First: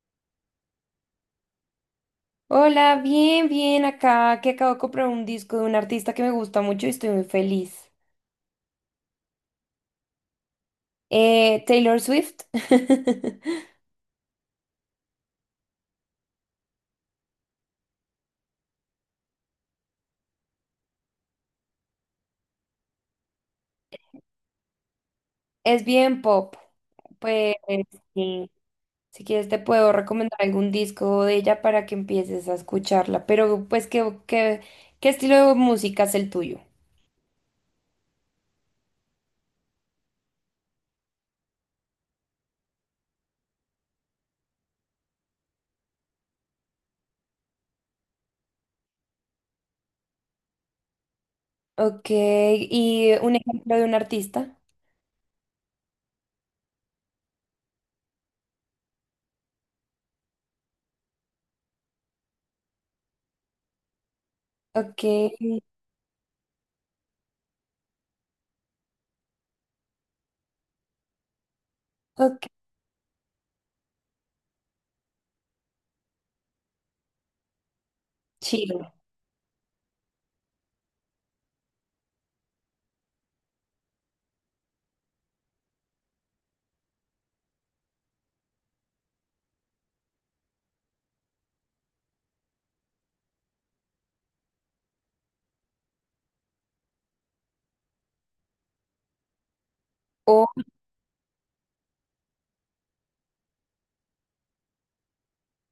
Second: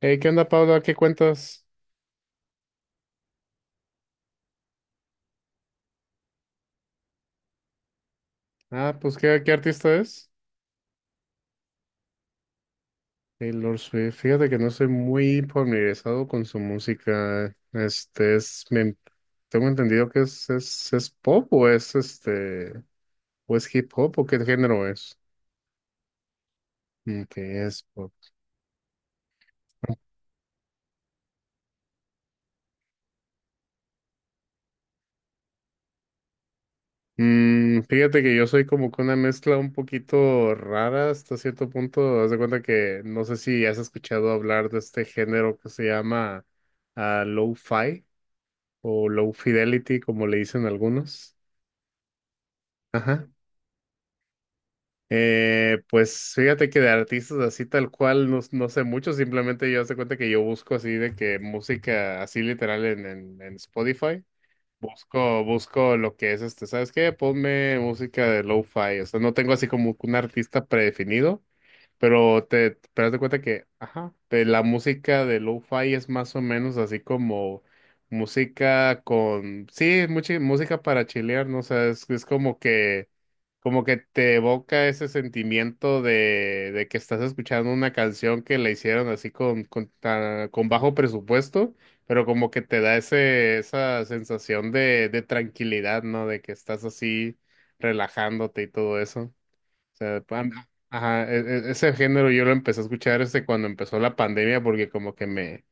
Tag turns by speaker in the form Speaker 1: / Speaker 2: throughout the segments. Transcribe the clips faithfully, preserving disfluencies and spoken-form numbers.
Speaker 1: Hey, ¿qué onda, Paula? ¿Qué cuentas?
Speaker 2: Hola, bien, bien, acá que acabo de comprar un disco de un artista que me gusta mucho y estoy muy feliz.
Speaker 1: Ah, pues, ¿qué, qué artista es?
Speaker 2: Eh, Taylor Swift.
Speaker 1: Taylor Swift. Fíjate que no soy muy familiarizado con su música. Este es, me- tengo entendido que es, es, es pop o es este, o es hip hop o qué género es.
Speaker 2: Es bien pop. Pues
Speaker 1: Que es pop.
Speaker 2: sí, si quieres te puedo recomendar algún disco de ella para que empieces a escucharla. Pero pues, ¿qué, qué, qué estilo de música es el tuyo?
Speaker 1: Mm, fíjate que yo soy como que una mezcla un poquito rara hasta cierto punto. Haz de cuenta que no sé si has escuchado hablar de este género que se llama low lo-fi, o low fidelity, como le dicen algunos.
Speaker 2: Ok, y
Speaker 1: Ajá.
Speaker 2: un ejemplo de un artista.
Speaker 1: Eh, pues fíjate que de artistas así tal cual no, no sé mucho, simplemente yo hace cuenta que yo busco así de que música así literal en, en, en Spotify.
Speaker 2: Ok,
Speaker 1: Busco, busco lo que es este, ¿sabes qué? Ponme música de lo-fi, o sea, no tengo así como un artista predefinido. Pero
Speaker 2: ok,
Speaker 1: te, pero haz de cuenta que, ajá, eh, la música de lo-fi es más o menos así como
Speaker 2: chido.
Speaker 1: música con, sí, mucha música para chilear, ¿no? O sea, es, es como que, como que te evoca ese sentimiento de, de que estás escuchando una canción que la hicieron así con, con, ta- con bajo presupuesto, pero como que te da ese, esa sensación de, de tranquilidad, ¿no? De que estás así relajándote y todo eso. O sea, pa-
Speaker 2: Ok.
Speaker 1: ajá, e- e- ese género yo lo empecé a escuchar desde cuando empezó la pandemia porque como que me,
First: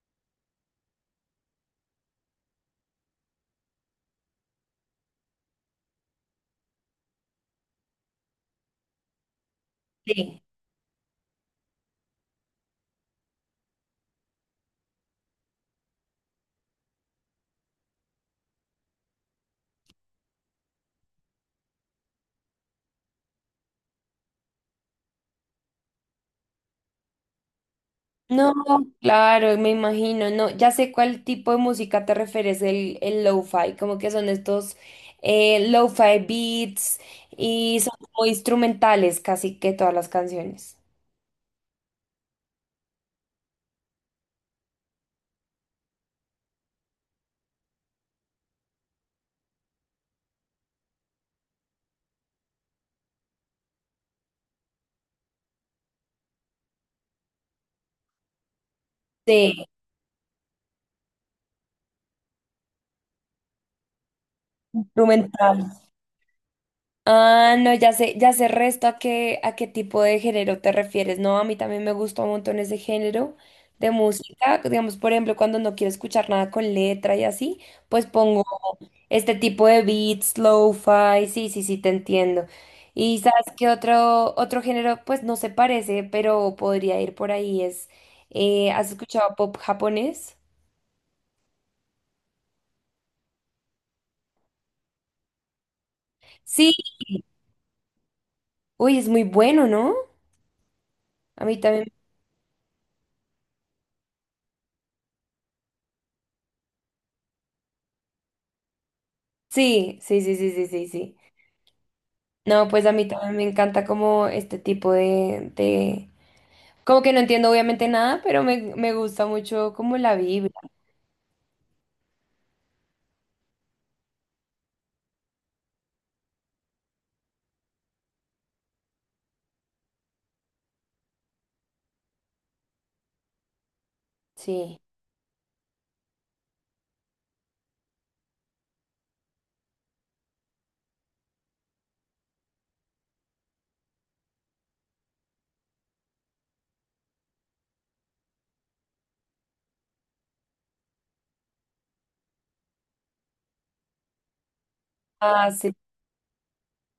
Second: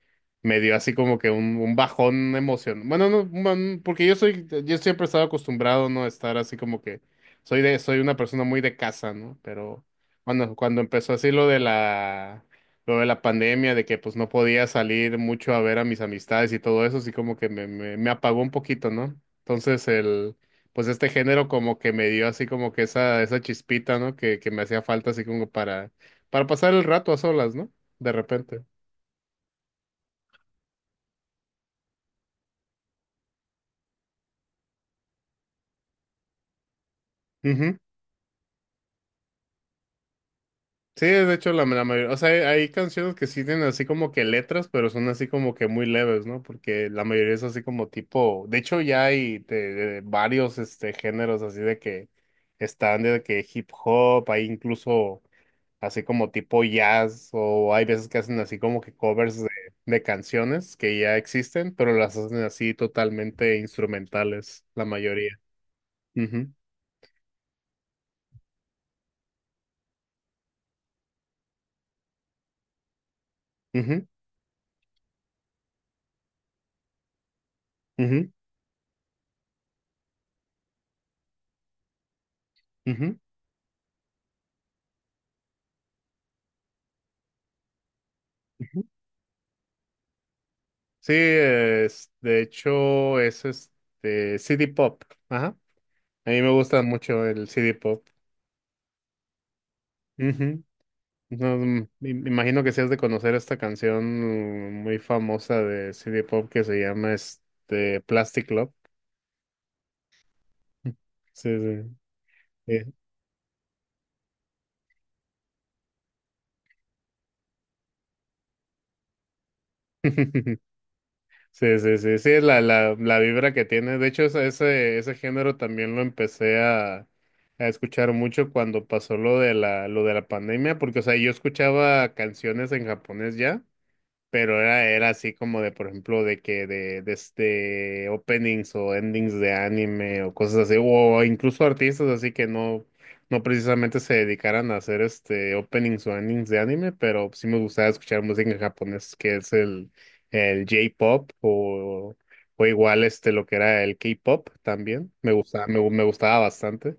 Speaker 1: me dio así como que un, un bajón emocional. Bueno, no, un bajón, porque yo soy, yo siempre he estado acostumbrado, ¿no? A estar así como que soy de, soy una persona muy de casa, ¿no? Pero cuando, cuando empezó así lo de la, lo de la pandemia, de que pues no podía salir mucho a ver a mis amistades y todo eso, así como que me, me, me apagó un poquito, ¿no? Entonces el pues este género como que me dio así como que esa, esa chispita, ¿no? Que, que me hacía falta así como para, para pasar el rato a solas, ¿no? De
Speaker 2: No,
Speaker 1: repente.
Speaker 2: claro, me imagino, no, ya sé cuál tipo de música te refieres, el, el lo-fi, como que son estos eh, lo-fi beats
Speaker 1: Ujú.
Speaker 2: y son como instrumentales casi que todas las canciones.
Speaker 1: Sí, de hecho la, la mayoría, o sea, hay, hay canciones que sí tienen así como que letras, pero son así como que muy leves, ¿no? Porque la mayoría es así como tipo, de hecho ya hay de- de varios este géneros así de que están de que hip hop, hay incluso así como tipo jazz, o hay veces que hacen así como que covers de,
Speaker 2: Sí,
Speaker 1: de canciones que ya existen, pero las hacen así totalmente instrumentales, la mayoría.
Speaker 2: instrumental.
Speaker 1: Ujú,
Speaker 2: Ah, no, ya sé, ya sé resto a qué, a qué tipo de género te refieres, no, a mí también me gusta un montón ese género de
Speaker 1: ujú,
Speaker 2: música, digamos, por ejemplo, cuando no quiero escuchar nada con letra y así, pues
Speaker 1: ujú,
Speaker 2: pongo este tipo de beats, lo-fi, sí, sí, sí, te entiendo.
Speaker 1: ujú,
Speaker 2: Y sabes que otro, otro género, pues no se parece, pero podría ir por ahí, es, eh,
Speaker 1: ujú.
Speaker 2: ¿has escuchado pop japonés?
Speaker 1: Sí, es- de hecho es este C D Pop. Ajá. A mí me
Speaker 2: Sí,
Speaker 1: gusta mucho el C D Pop.
Speaker 2: uy, es muy bueno, ¿no?
Speaker 1: Ujú.
Speaker 2: A
Speaker 1: No,
Speaker 2: mí también.
Speaker 1: mm, me me imagino que sí has de conocer esta canción muy famosa de C D Pop que se llama este Plastic Love.
Speaker 2: Sí, sí, sí, sí, sí, sí, sí.
Speaker 1: Sí, sí,
Speaker 2: No, pues
Speaker 1: sí.
Speaker 2: a mí también me encanta como este tipo de, de... Como que no entiendo obviamente nada, pero me, me gusta mucho como la vibra,
Speaker 1: Sí, sí, sí, sí, es la, la, la vibra que tiene. De hecho, ese, ese, ese género también lo empecé a, a escuchar mucho cuando pasó lo de la, lo de la pandemia, porque, o sea, yo escuchaba canciones en japonés ya, pero
Speaker 2: sí.
Speaker 1: era, era así como de, por ejemplo, de que de, de este openings o endings de anime o cosas así, o incluso artistas así que no, no precisamente se dedicaran a hacer este openings o endings de anime, pero sí me gustaba escuchar música en japonés, que es el, el J-pop o, o igual este lo que era el K-pop también. Me
Speaker 2: Ah,
Speaker 1: gustaba,
Speaker 2: sí.
Speaker 1: me, me gustaba bastante.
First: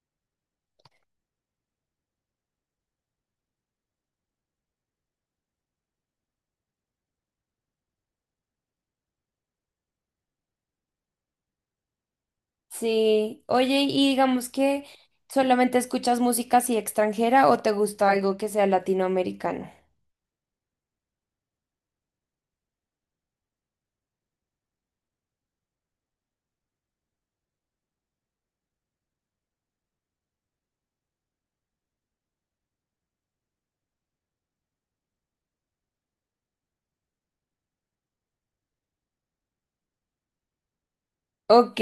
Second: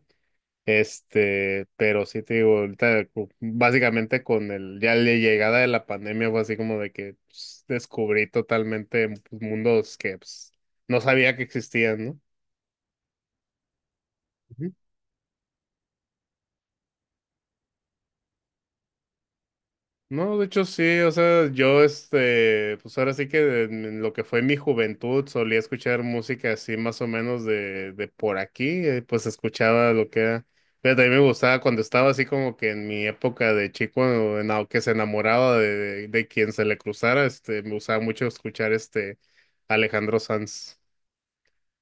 Speaker 1: Este, pero sí te digo, ahorita cu- básicamente con el, ya la llegada de la pandemia fue así como de que pues, descubrí totalmente pues, mundos que pues, no sabía que existían,
Speaker 2: Sí, oye, y digamos
Speaker 1: ¿no?
Speaker 2: que solamente escuchas música así extranjera o te gusta algo que sea latinoamericano.
Speaker 1: No, de hecho sí, o sea, yo este, pues ahora sí que en en lo que fue mi juventud solía escuchar música así más o menos de, de por aquí, eh, pues escuchaba lo que era, pero también me gustaba cuando estaba así como que en mi época de chico, en la que se enamoraba de, de, de quien se le cruzara, este, me gustaba mucho escuchar este Alejandro Sanz.
Speaker 2: Ok,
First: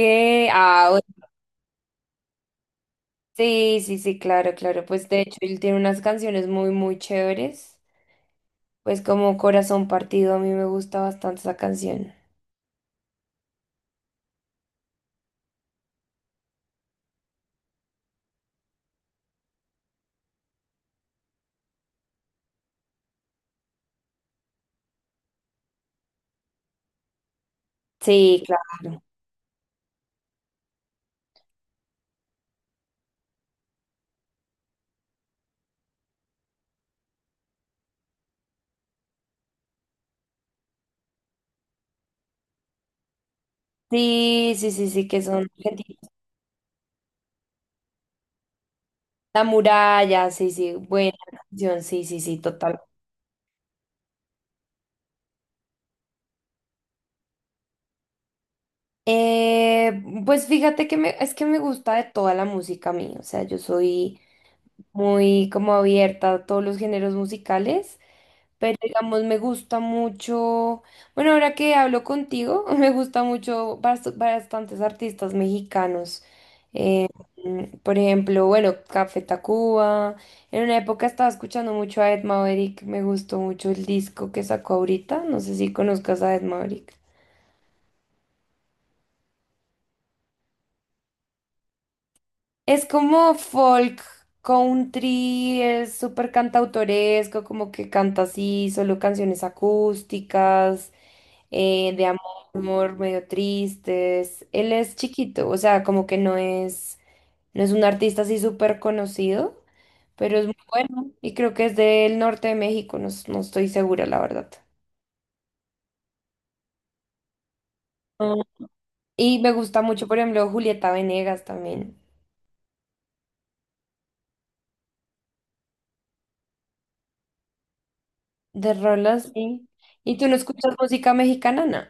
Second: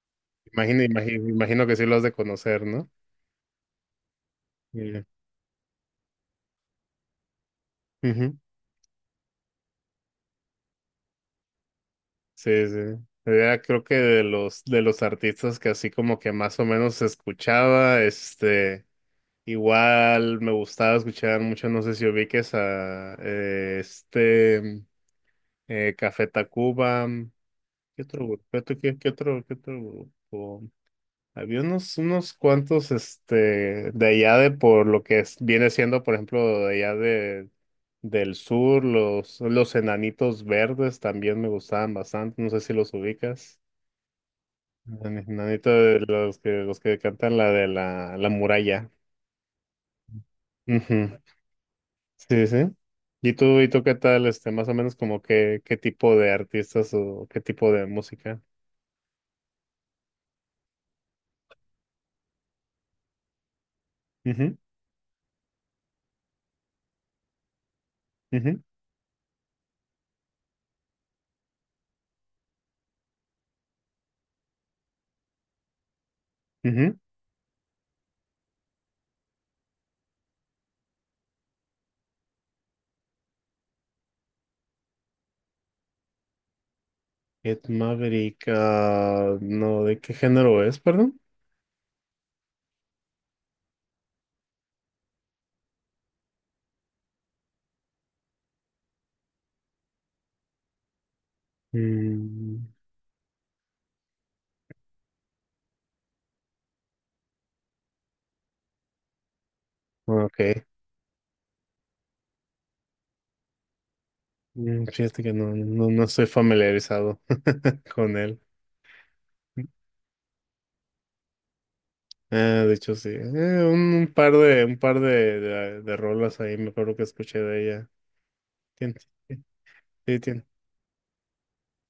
Speaker 1: Imagino,
Speaker 2: ah, o-
Speaker 1: imagino, imagino que sí lo has de conocer, ¿no?
Speaker 2: sí, sí, sí, claro, claro. Pues de hecho, él tiene unas canciones muy, muy chéveres.
Speaker 1: Sí.
Speaker 2: Pues como Corazón Partido, a mí me gusta bastante esa canción.
Speaker 1: Sí, sí. Era creo que de los de los artistas que así como que más o menos escuchaba, este, igual me gustaba escuchar mucho, no sé si ubiques a eh, este eh, Café Tacuba, ¿qué otro grupo?
Speaker 2: Sí,
Speaker 1: ¿Qué, otro- qué,
Speaker 2: claro.
Speaker 1: qué otro qué otro grupo? Había unos unos cuantos este de allá de por lo que es- viene siendo, por ejemplo, de allá de del sur, los los Enanitos Verdes también me gustaban bastante, no sé si los ubicas.
Speaker 2: Sí, sí, sí, sí,
Speaker 1: El
Speaker 2: que son
Speaker 1: enanito de
Speaker 2: argentinos.
Speaker 1: los que, los que cantan la de la, la muralla.
Speaker 2: La muralla, sí, sí, buena
Speaker 1: Ujú.
Speaker 2: canción, sí, sí, sí,
Speaker 1: Sí, sí.
Speaker 2: total.
Speaker 1: ¿Y tú, y tú qué tal, este, más o menos como qué, qué tipo de artistas o qué tipo de música?
Speaker 2: Eh, pues fíjate que me, es que me gusta de toda la música a mí, o sea, yo soy
Speaker 1: Ujú,
Speaker 2: muy como abierta a todos los géneros musicales,
Speaker 1: ujú,
Speaker 2: pero digamos me gusta mucho, bueno, ahora que hablo contigo, me gusta mucho bast- bastantes artistas mexicanos.
Speaker 1: ujú.
Speaker 2: Eh, mm, por ejemplo, bueno, Café Tacuba. En una época estaba escuchando mucho a Ed Maverick, me gustó mucho el disco que sacó ahorita, no sé si conozcas a Ed Maverick.
Speaker 1: Ed Maverick, ah, no, ¿de qué género es, perdón?
Speaker 2: Es como folk country, es súper cantautoresco, como que canta así, solo canciones acústicas, eh, de
Speaker 1: Mm,
Speaker 2: amor, medio tristes. Él es chiquito, o sea, como que no es, no es un artista así súper conocido, pero es muy
Speaker 1: ok.
Speaker 2: bueno y creo que es del norte de México, no, s- no estoy segura, la verdad.
Speaker 1: Mm, fíjate que no, no, no estoy familiarizado con
Speaker 2: Ah.
Speaker 1: él.
Speaker 2: Y me gusta mucho, por ejemplo, Julieta Venegas también,
Speaker 1: Ah, de hecho, sí. Eh, un, un par de, un par de, de, de rolas ahí me acuerdo que escuché de ella.
Speaker 2: de
Speaker 1: Tiene,
Speaker 2: rolas, sí. ¿Y
Speaker 1: sí,
Speaker 2: tú no
Speaker 1: tiene.
Speaker 2: escuchas música mexicana, no?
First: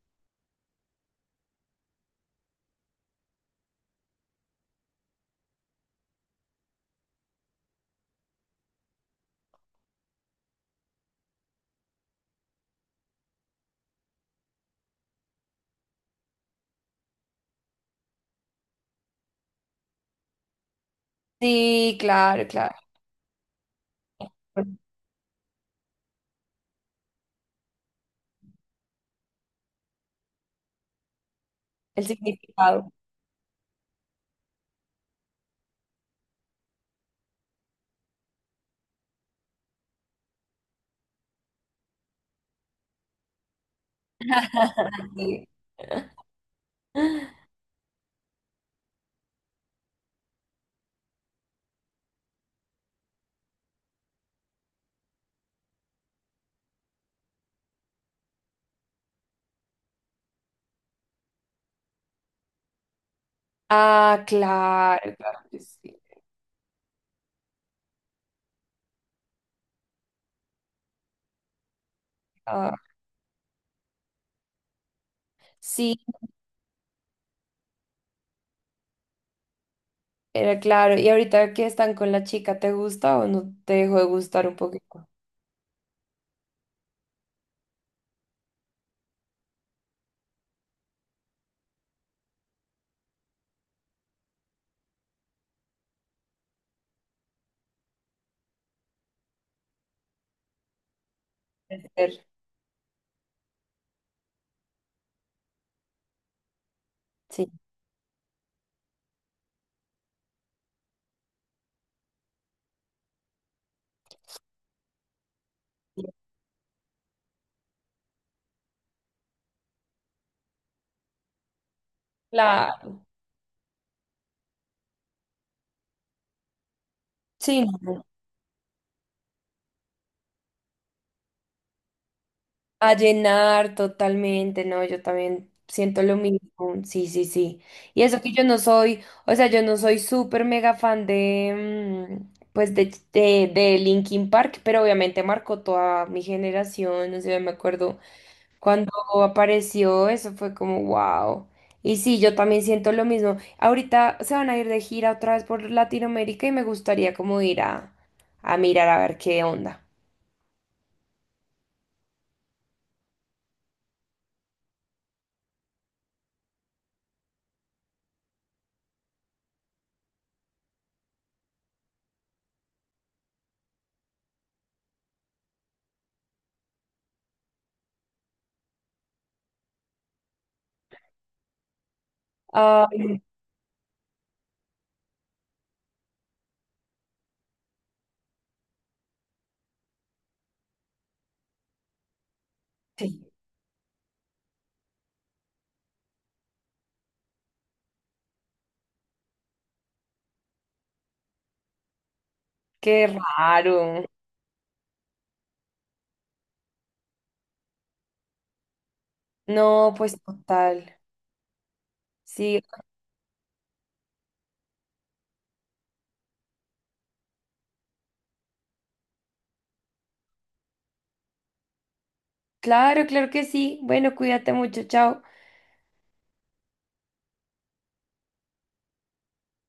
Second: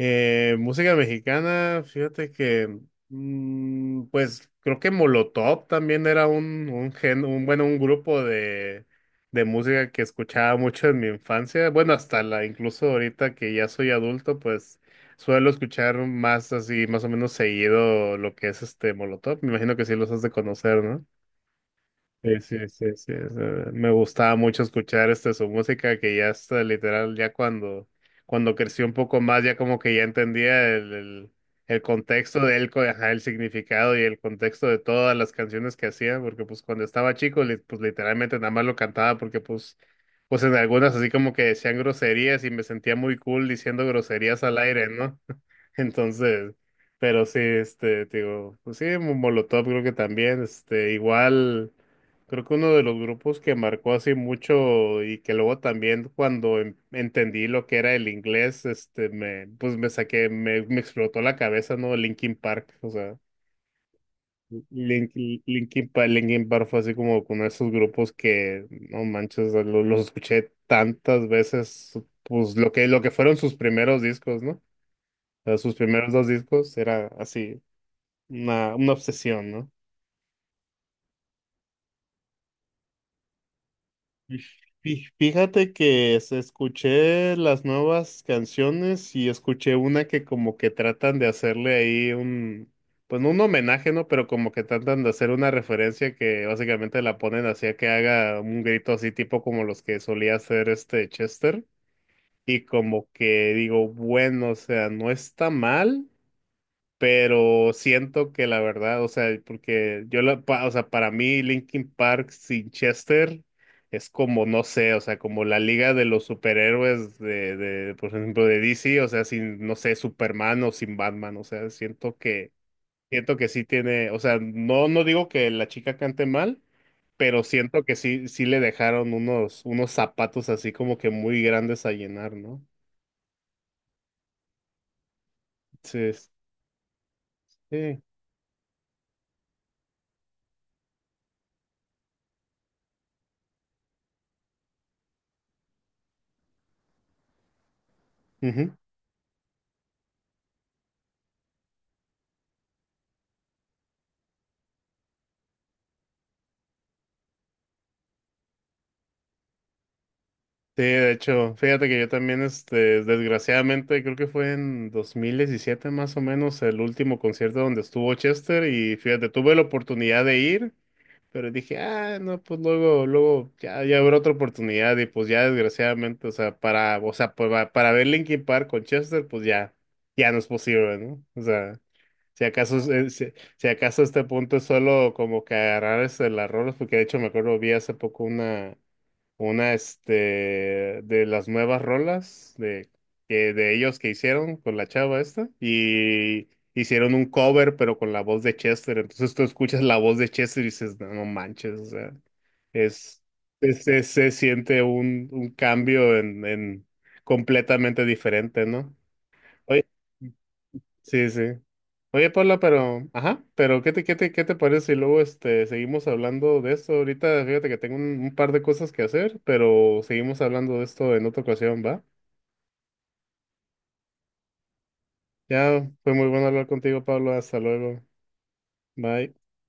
Speaker 1: Eh, música mexicana, fíjate que, mm, pues creo que Molotov también era un, un gen, un, bueno, un grupo de, de música que escuchaba mucho en mi infancia. Bueno, hasta la, incluso ahorita que ya soy adulto, pues suelo escuchar más así, más o menos seguido lo que es este Molotov. Me imagino que sí los has de conocer, ¿no?
Speaker 2: Sí,
Speaker 1: Sí,
Speaker 2: claro,
Speaker 1: sí,
Speaker 2: claro.
Speaker 1: sí, sí, o sea, me gustaba mucho escuchar este, su música que ya está literal, ya cuando, cuando creció un poco más, ya como que ya entendía el, el, el
Speaker 2: El
Speaker 1: contexto de él, co-
Speaker 2: significado.
Speaker 1: ajá, el significado y el contexto de todas las canciones que hacía, porque pues cuando estaba chico, li- pues literalmente nada más lo cantaba, porque pues, pues en algunas así como que decían groserías y me sentía muy cool diciendo groserías al aire, ¿no?
Speaker 2: Sí.
Speaker 1: Entonces, pero sí, este, te digo, pues sí, Molotov creo que también, este, igual. Creo que uno de los grupos que marcó así mucho y que luego también cuando en- entendí lo que era el inglés, este, me, pues me saqué, me, me explotó la cabeza, ¿no? Linkin Park, o sea,
Speaker 2: Ah,
Speaker 1: Link-
Speaker 2: claro, claro que
Speaker 1: Linkin
Speaker 2: sí.
Speaker 1: Park, Linkin Park fue así como uno de esos grupos que, no manches, o lo- los, escuché tantas veces, pues lo
Speaker 2: Ah,
Speaker 1: que, lo que fueron sus primeros discos, ¿no? O sea, sus
Speaker 2: sí,
Speaker 1: primeros dos discos era así, una, una obsesión, ¿no?
Speaker 2: era claro. Y ahorita que están con la chica, ¿te gusta o no te dejó de
Speaker 1: Y
Speaker 2: gustar un poquito?
Speaker 1: fí- fíjate que se- escuché las nuevas canciones y escuché una que como que tratan de hacerle ahí un, pues no un homenaje, ¿no? Pero como que tratan de hacer una referencia que básicamente la ponen así a que haga un grito así tipo como los que solía hacer este Chester.
Speaker 2: Puede ser.
Speaker 1: Y como que digo, bueno, o sea, no está mal
Speaker 2: Sí,
Speaker 1: pero siento que la verdad, o sea, porque yo la, pa- o sea, para mí Linkin Park sin Chester es como, no sé, o sea, como la liga de los superhéroes de, de, por ejemplo, de D C, o sea, sin, no sé, Superman o sin Batman, o sea, siento que,
Speaker 2: claro.
Speaker 1: siento que sí tiene, o sea, no, no digo que la chica cante mal, pero
Speaker 2: Sí,
Speaker 1: siento que
Speaker 2: no.
Speaker 1: sí, sí le dejaron unos, unos zapatos así como que muy grandes a llenar, ¿no?
Speaker 2: A llenar totalmente, no, yo también siento lo
Speaker 1: Entonces,
Speaker 2: mismo, sí, sí, sí.
Speaker 1: sí.
Speaker 2: Y eso que yo no soy, o sea, yo no soy súper mega fan de, mm, pues, de, de, de Linkin Park, pero obviamente marcó toda mi generación, no sé, me acuerdo cuando apareció, eso fue como, wow. Y sí, yo también siento lo mismo. Ahorita se van a ir de gira otra vez por Latinoamérica y me gustaría como ir a, a mirar a ver qué onda.
Speaker 1: Sí, de hecho, fíjate que yo también, este, desgraciadamente, creo que fue en dos mil diecisiete más o menos el último concierto donde estuvo Chester y fíjate, tuve la oportunidad de ir, pero dije, ah, no, pues luego, luego ya, ya habrá otra oportunidad y pues ya desgraciadamente, o sea, para, o sea, para, para ver Linkin Park con Chester, pues ya, ya no es posible, ¿no? O sea, si acaso, es- eh,
Speaker 2: Ay,
Speaker 1: si, si acaso este punto es solo como que agarrar este, las rolas, porque de hecho me acuerdo, vi hace poco una una, este, de las nuevas rolas de,
Speaker 2: sí,
Speaker 1: que- de ellos que hicieron con la chava esta. Y hicieron un cover, pero con la voz de Chester. Entonces tú escuchas la voz de Chester y dices, no, no manches, o sea,
Speaker 2: qué
Speaker 1: es, es-
Speaker 2: raro.
Speaker 1: es- se siente un, un cambio en, en completamente diferente, ¿no? Oye.
Speaker 2: No, pues total.
Speaker 1: Sí, sí. Oye, Paula,
Speaker 2: Sí,
Speaker 1: pero, ajá, pero ¿qué te, qué te, qué te parece si luego este, seguimos hablando de esto? Ahorita fíjate que tengo un, un par de cosas que hacer, pero seguimos hablando de esto en otra ocasión, ¿va?
Speaker 2: claro, claro que sí. Bueno, cuídate mucho, chao.
Speaker 1: Ya fue muy bueno hablar contigo, Pablo. Hasta luego. Bye.